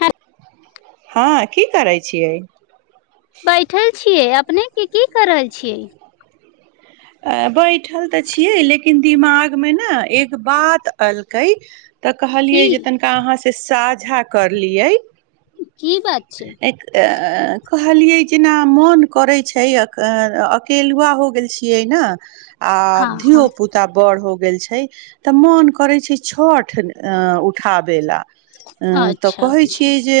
हँ हँ की करै छियै। बैठल छियै। अपने के की क रहल छियै। बैठल तऽ छियै लेकिन दिमागमे ने एक बात अलकै। तऽ की कहलियै जे तनिका अहाँ से सााद, साझा करलियै। की बात छैइ अ कहलिये जेना मन करै छैइ अकेलुआ हो गेल छीअइ। किैयै ना आ हँ धियो हँ पुता बड़ हो। गेल छै तऽ मन करे छै छठ उठाबे ला। अ तऽ अच्छा कहैत अच्छा छियै जे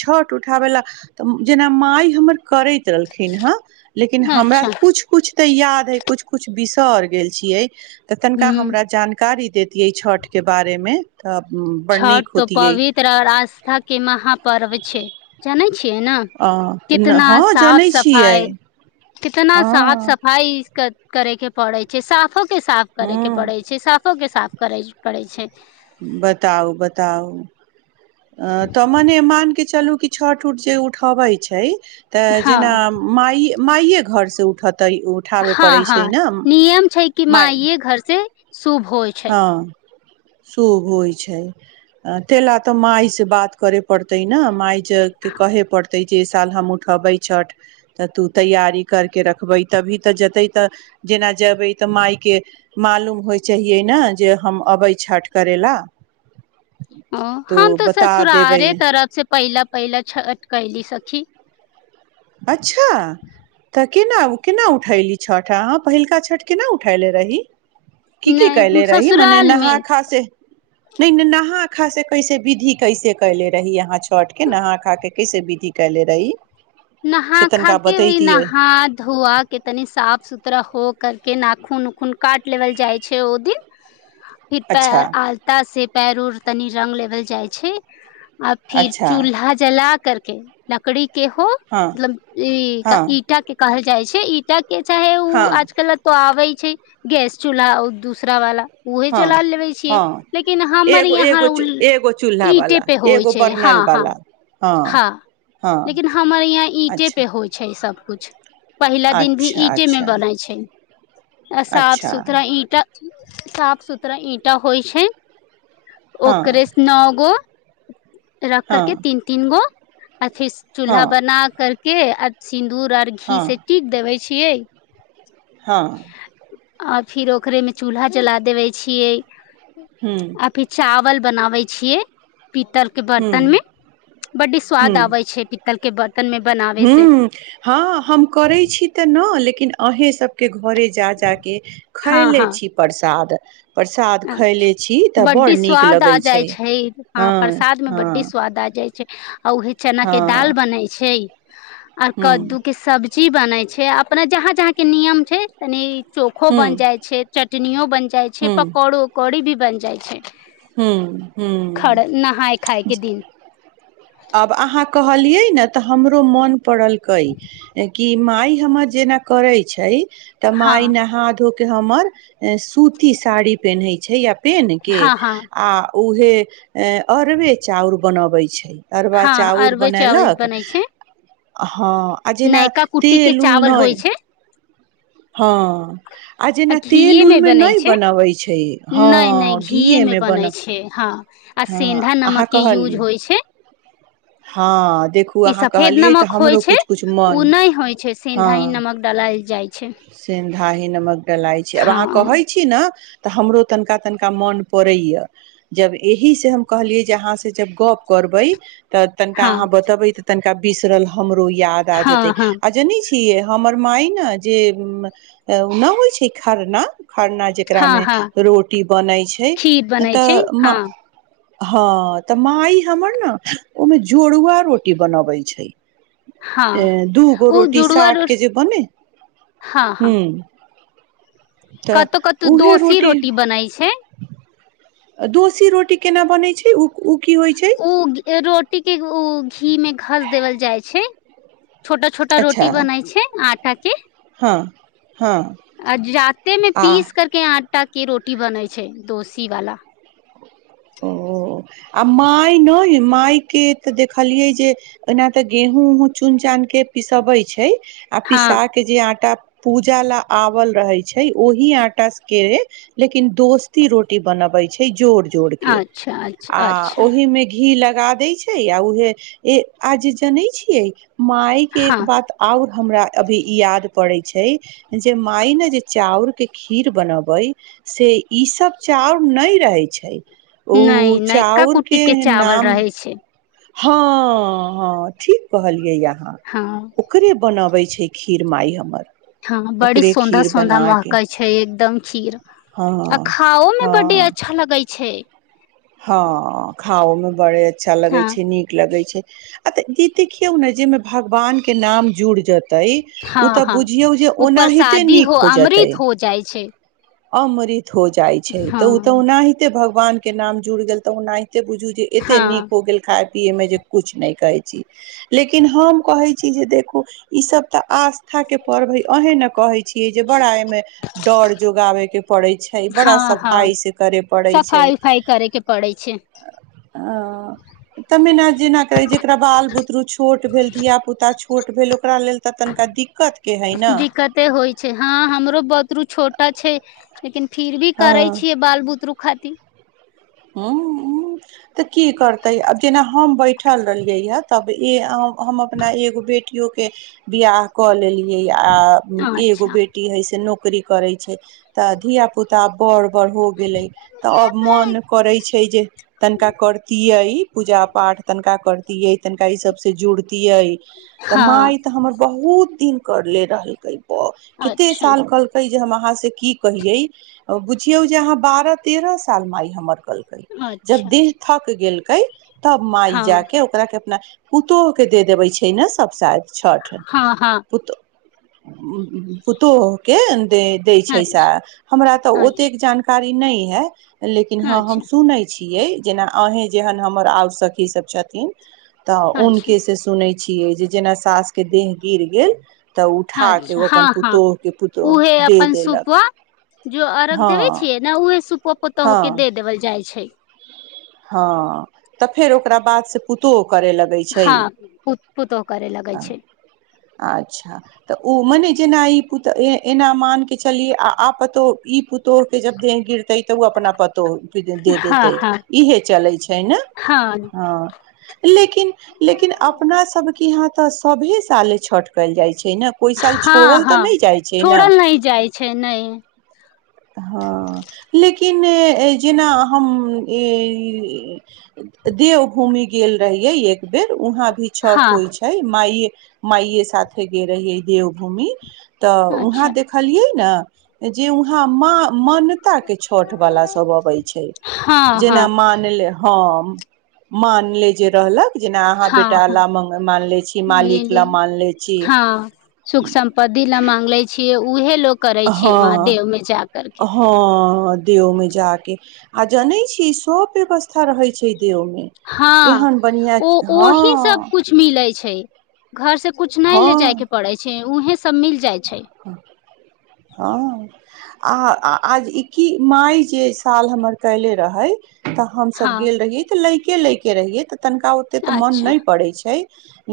छठ उठाबै लए तऽ जेना माइ हमर करैत रहलखिन हँ लेकिन हमरा अच्छा कुछ कुछ तऽ याद है कुछ कुछ बिसर गेल छियै। तऽ तनिका ह हमरा जानकारी दैतियै छठिकके बारेमे। छठ तो पवित्र आओर आस्था के महापर्व छै। जैने छी है न अ कितना हँ साफ जनै छियै सफाइ कितना हँ साफ सफाइ इसक। करे के पड़ैत छै साफ साफो के साफ करे के हँ पड़ै छै साफो के साफ करै पड़ै छै। बताउ बताउ अ तऽ मने मान कि चलू कि छठ उठ जे उठबे छै। तऽ जेना हँ माइ माइए घरसँ उठत, हँ हँ नियम छै कि माँ माय आइे घर से। शुभ होइ छै। हँ शुभ होइत छै ताहि ला तऽ मायसँ बात करय पड़तै ने मायके कहे पड़तै जे साल हम उठेबै छठ तऽ तू तैयारी करके रखबै तभी तऽ जेतै तऽ जेना जेबै तऽ मायके मालूम होइ छैी। किियै ने जे हम अबै छठ करै लए ओ हम तऽ देबै ससुरारे तरफ से पहिला पहिला छत कैली सखी, अच्छा तऽ केना केना उठली छठ, पहिलका छठ केना उठेले रही की की कैल नहि रहिी मने ससुराल मे नहा खास नहि नहा खा से कैसे विधि कैसे कले रही यहाँ छठ के नहा खा के कैसे विधि कले रही। से नहा खा तनिका के भी बतैतियै नहा धोआ कितनी साफ सुथरा हो करके नाखून उखून काट लेल जाइ छै ओ दिन, फिर पै अच्छा आलता से पैर उर, तनी रंग लेबल जाइ छै। आ फिर अच्छा चूल्हा जला, करके लकड़ी केहोो, हँ मतलब ई हँ ईटा के, कहल जाइ छै ईटा, के चाहे उ हँ आजकल ऐतो आबै छै गैस चूल्हा अो दूसरा वाला, उहे हँ चला लेबे छियै हँ लेकिन हमर एगो यहाँ एगो चू- उल एगो चूल्हा ईटे वाला पे होइ एगो छै हँ बर्नल हँ वाला हँ हँ लेकिन हमर इहा ईीटे अच्छा पे होइ छै। ई सबकुछु पहिला दिन भी अच्छा ईंटे मे अच्छा बनै छै। आ साफ अच्छा सुथरा ईंटा साफ सुथरा ईटा होइ छै हँ ओकरे से नओ गो [inaudible] रख करके हँ तीन तीन गो अथि स हँ चूल्हा बना के अछ सिन्दूर आर घी से हँ टिक देबे छियै। हँ आ फिर ओकरे मे चूल्हा जला देबे छियै ह्म अभी चावल बनाबै छियै पी्तल के ह्म बर्तन में बड्डी स्वाद आबे छै पी्तल के बर्त। ह्म हँ हम करै छी त न लेकिन लेकिन अहे सबके घरे, जा ज के हँ खायले हँ छी प्रसाद प्रसाद खयले छी अच्छा तऽ बड़ बड्डी नीक स्वाद आ लगै जाइ छै। हँ प्रसाद में बड्डी स्वाद आ जाइ छै। ह [unintelligible] आ उहे चना के हँ दाल बनै छै आर हूँ कद्दू के सब्जी ची बनै छै अपना जहाँ जहाँके नियम छै तनि चोखो हूँ बन जाय छै चटनियो बन जाय छै पक अरो कड़ी भी बन जाइ छै ह्म खर नहाय खाय ह्म के दिन आब आहा कह कहली यइ ने त हमरो मन पड़लकै कि माय हमर जेना करै छै त हँ माइ नहा धो हमर सूती साड़ी पहिन्है छै। या तनीक हँ हँ आ उहे अरबे चाउर बनबै छै अरवा हँ चाउर अरबे चावल बनयलक बनै छै हँ आज न नयका कुट्टी के तेल उल चावल नय होइ छै हँ आ जेना तेल घीये मे उलमे बनै नहि छै बनबैत छै। नहि नहि हँ घीये मे घीएमे बनै बनब छै हँ आ सेन्धा नमक के यूज होइ छै। हँ देखू ई अहाँ सफेद कहलियै तऽ नमक होइ हमरो छै। कुछ कुछ ओ मन नहि होइ छै सेन्धा ह नमक डालल जाइ छै। हा ही न म लाइ छै आब हँ अहाँ कहै छी ने तऽ हमरो तनिका तनिका मोन पड़ैए जब एहिसँ हम कहलियै जे अहाँसँ जब गप्प करबै। तऽ तनिका हँ अहाँ बतेबै तऽ तनिका बिसरल हमरोहि याद आ जेतै हँ हँ आ जनी छिय हमर मााय ने जे नहि होइ छै खरना खरना हँ हँ जकरामे हँ रोटी बनै छै। खीर बनै तऽ छै म हँ हँ तऽ माँइ हमर ने ओहिमे जोड़ुआ रोटी बनबैत छै। हँ अ द ओ गोरोटी जुड़ुआ साठ रो के जी बने हँ हू हँ कतहु कतहु दोसी रोटी बनैत छै। दोसी रोटी केना बनैत छै। ओ की होइ छै ओ रोटी के ओ घी मे घस देवल जाय छै। छोटा छोटा अच्छा रोटी बनाै छै। आटा के हँ हँ आ रते मे आ पीस करके आ आ्टा के रोटी बनै छै। दोसी वाला ओ आ माय नहि माइके तऽ देखलियै जे ओना तऽ गेहूँ उहूँ चुन चान के पिसबैत छै आ हँ पिसा के जे आटा पूजा ला आवल रहे छै ओहि आटा केे लेकिन दोस्ती रोटी बनबै छै जोर जोर के अच्छा आ अच्छा अच्छा ओहि मे घी लग लगा दै छै आ उहे आज जनै छियै माइ केँ एक हँ बात आओर हमरा अभी याद पड़ैत छै जे माय ने जे चाउरके खीर बनेबै से ईसब चाउर नहि रहै छै ओ नहि नहि नयका चाउर कुट्टी के चावल नाम रहै छै हँ हँ ठीक कहलियै या हँ ओकरे बनाबे छै खीर माइ हमर हँ बड़ी ओकरे सौन्दा खीर सौन्दा बना के महकई छै एकदम खीर हँ आ खाओ मे बड्डी अच्छा लगैत छै हाँ खाओ मे बड़े अच्छा लगै हँ छै नीक लगै छै आ तऽ ई देखियौ ने जाहि मे भगवान के नाम जुड़ जत ओ हँ तऽ हँ बुझियौ जे ओ ओनाहि ते परसादी नीक हो जेतै अमृत हो जाइ छै अमृत। हो जाई छै ऊ हँ तऽ ओ ओनाहिते भऽ वान के नाम जुड़ गेल तऽ ओनाहि एते बुझू जे एते नीक हँ हो गेल खाय पिय मे जे कुछ नहि कहै छी लेकिन हम कहै छी जे देखू ई सभ तऽ आस्था के पर्व हे अहे ने कहै छी छियै जे बड़ा एहि मे डोर जोगाबै के पड़ै छै बड़ा हँ हँ सफाई सँ करे पड़ै छै। सफाई उफाई करे के पड़ै छै हा तऽ मे जेना करै जेकरा बाल बुदरू छोट भेल धिया पुता अऽ छोट भेलो दिक्कते होइ छै हँ हमरो बतरु छोटा छै लेकिन फिर भी करे हँ छियै बाल बुतरुक खातिर ह तऽ की करतै आब जेना हम बैठल रहलियै हए तब ए हम अपना एगो बेटियो के बियाह कऽ लेली आ एगो अच्छा बेटी हय से नो नौकरी करै छै। तऽ धियापुता बड़ हो गेलै तऽ अब मन छै जे तनिका करतियै पूजा पाठ तनिका करती यै तनिका ई सब से जुड़तिियै तऽ हँ माय तऽ हमर बहुत बहुत दिन कर ले रहलकै ओ कते अच्छा साल कलकै जे हम अहाँ से की कहिये बुझियऔ जे अहाँ बारह तेरह साल मे आई हमर कलकै जब अच्छा दिल तक गेल कइ तब माइ हँ जााक ओकरा के अपना पुतोहु के दे देबे छै ने सभ शादी छठि हँ हँ पुतोहु पुतोहु के छै दै छै अच्छा सास हमरा त ओतेक अच्छा जानकार इ नहि ह है लेकिन हँ हम अच्छा नै छियै जेना अहीँ जेहन हमर आओर सखीसभ छथिन तऽ उन अच्छा के से सुनै छियै जे जेना सासके देह गिर गेल तऽ उठा के अच्छा ओ अपन हँ हँ पुतोह के उहे पुतोह दे अपन देलक सुपो जो अरघ हँ देबे छियै ने उहे सुपो पुतोहु हँ के देबल जा जाइ छै हँ तऽ फेर ओकरा बाद से पुतोहु करे लगै छै हँ पुतोह करे लगै छै अच्छा तऽ ओ मने जेना ई पुतोहु एना मान के चलियै आ आ पुतोहु ई पुतोहु तो के जब देह गिरतै तऽ ओ अपना पतोह के दे दे हँ हँ इहे चलै छै। ने हँ लेकिन लेकिन अपना सबके यहाँ तऽ सभे साले छठ कयल जाइ छै। ने कोइ साल हँ छोड़ल तऽ हँ नहि जाइ छै। न छोड़ल नहि जाइ छै नहि हँ लेकिन इने जेना हम ई देव भूमि गेल रहिय एक बेर उहाँ भी छठ हँ होइ छै। माये माइये साथे गे रहिए है देवभूमि तऽ अच्छा वहाँ देखलियै न जे उहाँ माॅं मान्यता के छठ वाला सब अबै छै। हँ जेना हँ मान ले ह ह मानले जे रहलक जेना अहाँ हँ हँ बेटाले मानलै छी लिए मालिकले लिए मानलै छी। हँ उएहे लोक हाँ हाँ दे में जा के आ जानै छी। सब व्यवस्था रहै छै देव मे हँ एहन बढ़िया ओ ओ वही सब हँ कुछ मिलै छै। घर से कुछ नहि ले जाय के हँ पड़ै छै। उहे सब मिल जाय छै। [inaudible] हँ आ आज ई की माय जे साल हमर कयले रहय तऽ हमसब हँ गेल रहियै तऽ लै के ले के रहिए तऽ तनिका ओते तऽ मन अच्छा नहि पड़े छै।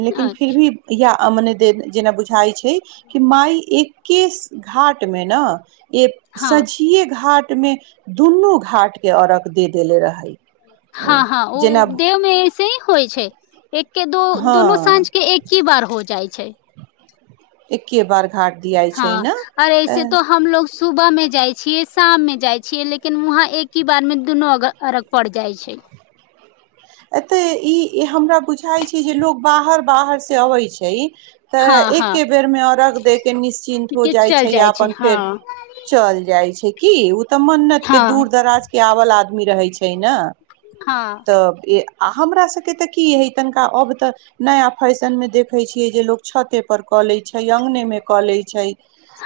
लेकिन फिर अच्छा भी या आ मने दे जेना बुझाई छै। कि माय एक्के घाट मे न एक हँ सझिये घाट में दुनू घाट के अरघ दे देेले रहै हँ हँ ओ जेना देवमे से होइ छै एक के दो दुनू हँ साँझ के एक ही बार हो जाय छै छै एके बारमे हँ आर ऐसे तो हमलोग सुबह मे जाइ छियै शाम मे जाइ छियै लेकिन उहाँ एक ही बार मे दुनू अरघ पड़ जाइ छै एतऽ ई हमरा बुझाइत छै जे लोकोग बाहर बाहर से अबैत छै तऽ हँ हँ एके बेर मे अर्घ दैय के निश्चिन्त हो के जाइ चल छै या अपन फेर हँ चल जाइ छै की त मन्नत के हँ दूर दराज के आवल आद मी रहै छै न हँ आ हमरा सबके त की है तनिका अब त नया फैशन मे देखे छियै जे लोग छते पर क लइ छै अंग्ने क लइ छै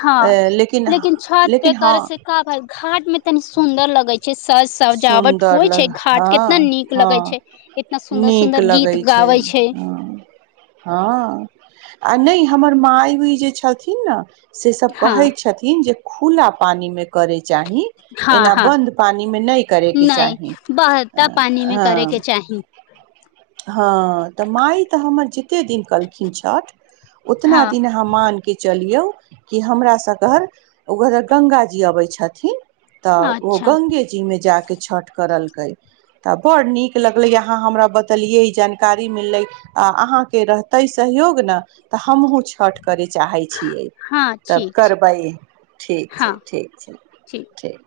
हँ लिन लेकिन छत पे लेकिन ह करे से का भेल घाट में तनी सुंदर लगे छै सज सजावट सुन्दर होइ ल छै घाट कितना हँ नीक हँ लगे छै इतना सुंदर नीक सुंदर गीत लगै छै गाबै ह आ नइ हमर मााय भी जे छथिन न से सभ हँ कहइ छथिन जे खुला पानी मे करे चाही हँ एना हँ बन्द पानी मै नइ करेके नहि चाहि बहता पानी मे करे के ह्म चाही ह्म त माइ त हमर जेते दिन कलखिन छ्ठ अोत्ना हँ दिन आहा मान के च चलियौ कि हमरा स घर ओ गङ्ग जी अबै छथिन त ओ अच्छा गंगे जी मे जा के छठ कर करलकइ त बड नीक लग लइ आहा हमरा बतलियइ जनकारी मिल लइ आ आहा के रहतई सहियोग न त हम्हु छठ करै चाहै छियै हँ तब ठीक छै करबै ठीक हँ छै ठीक छै ठीक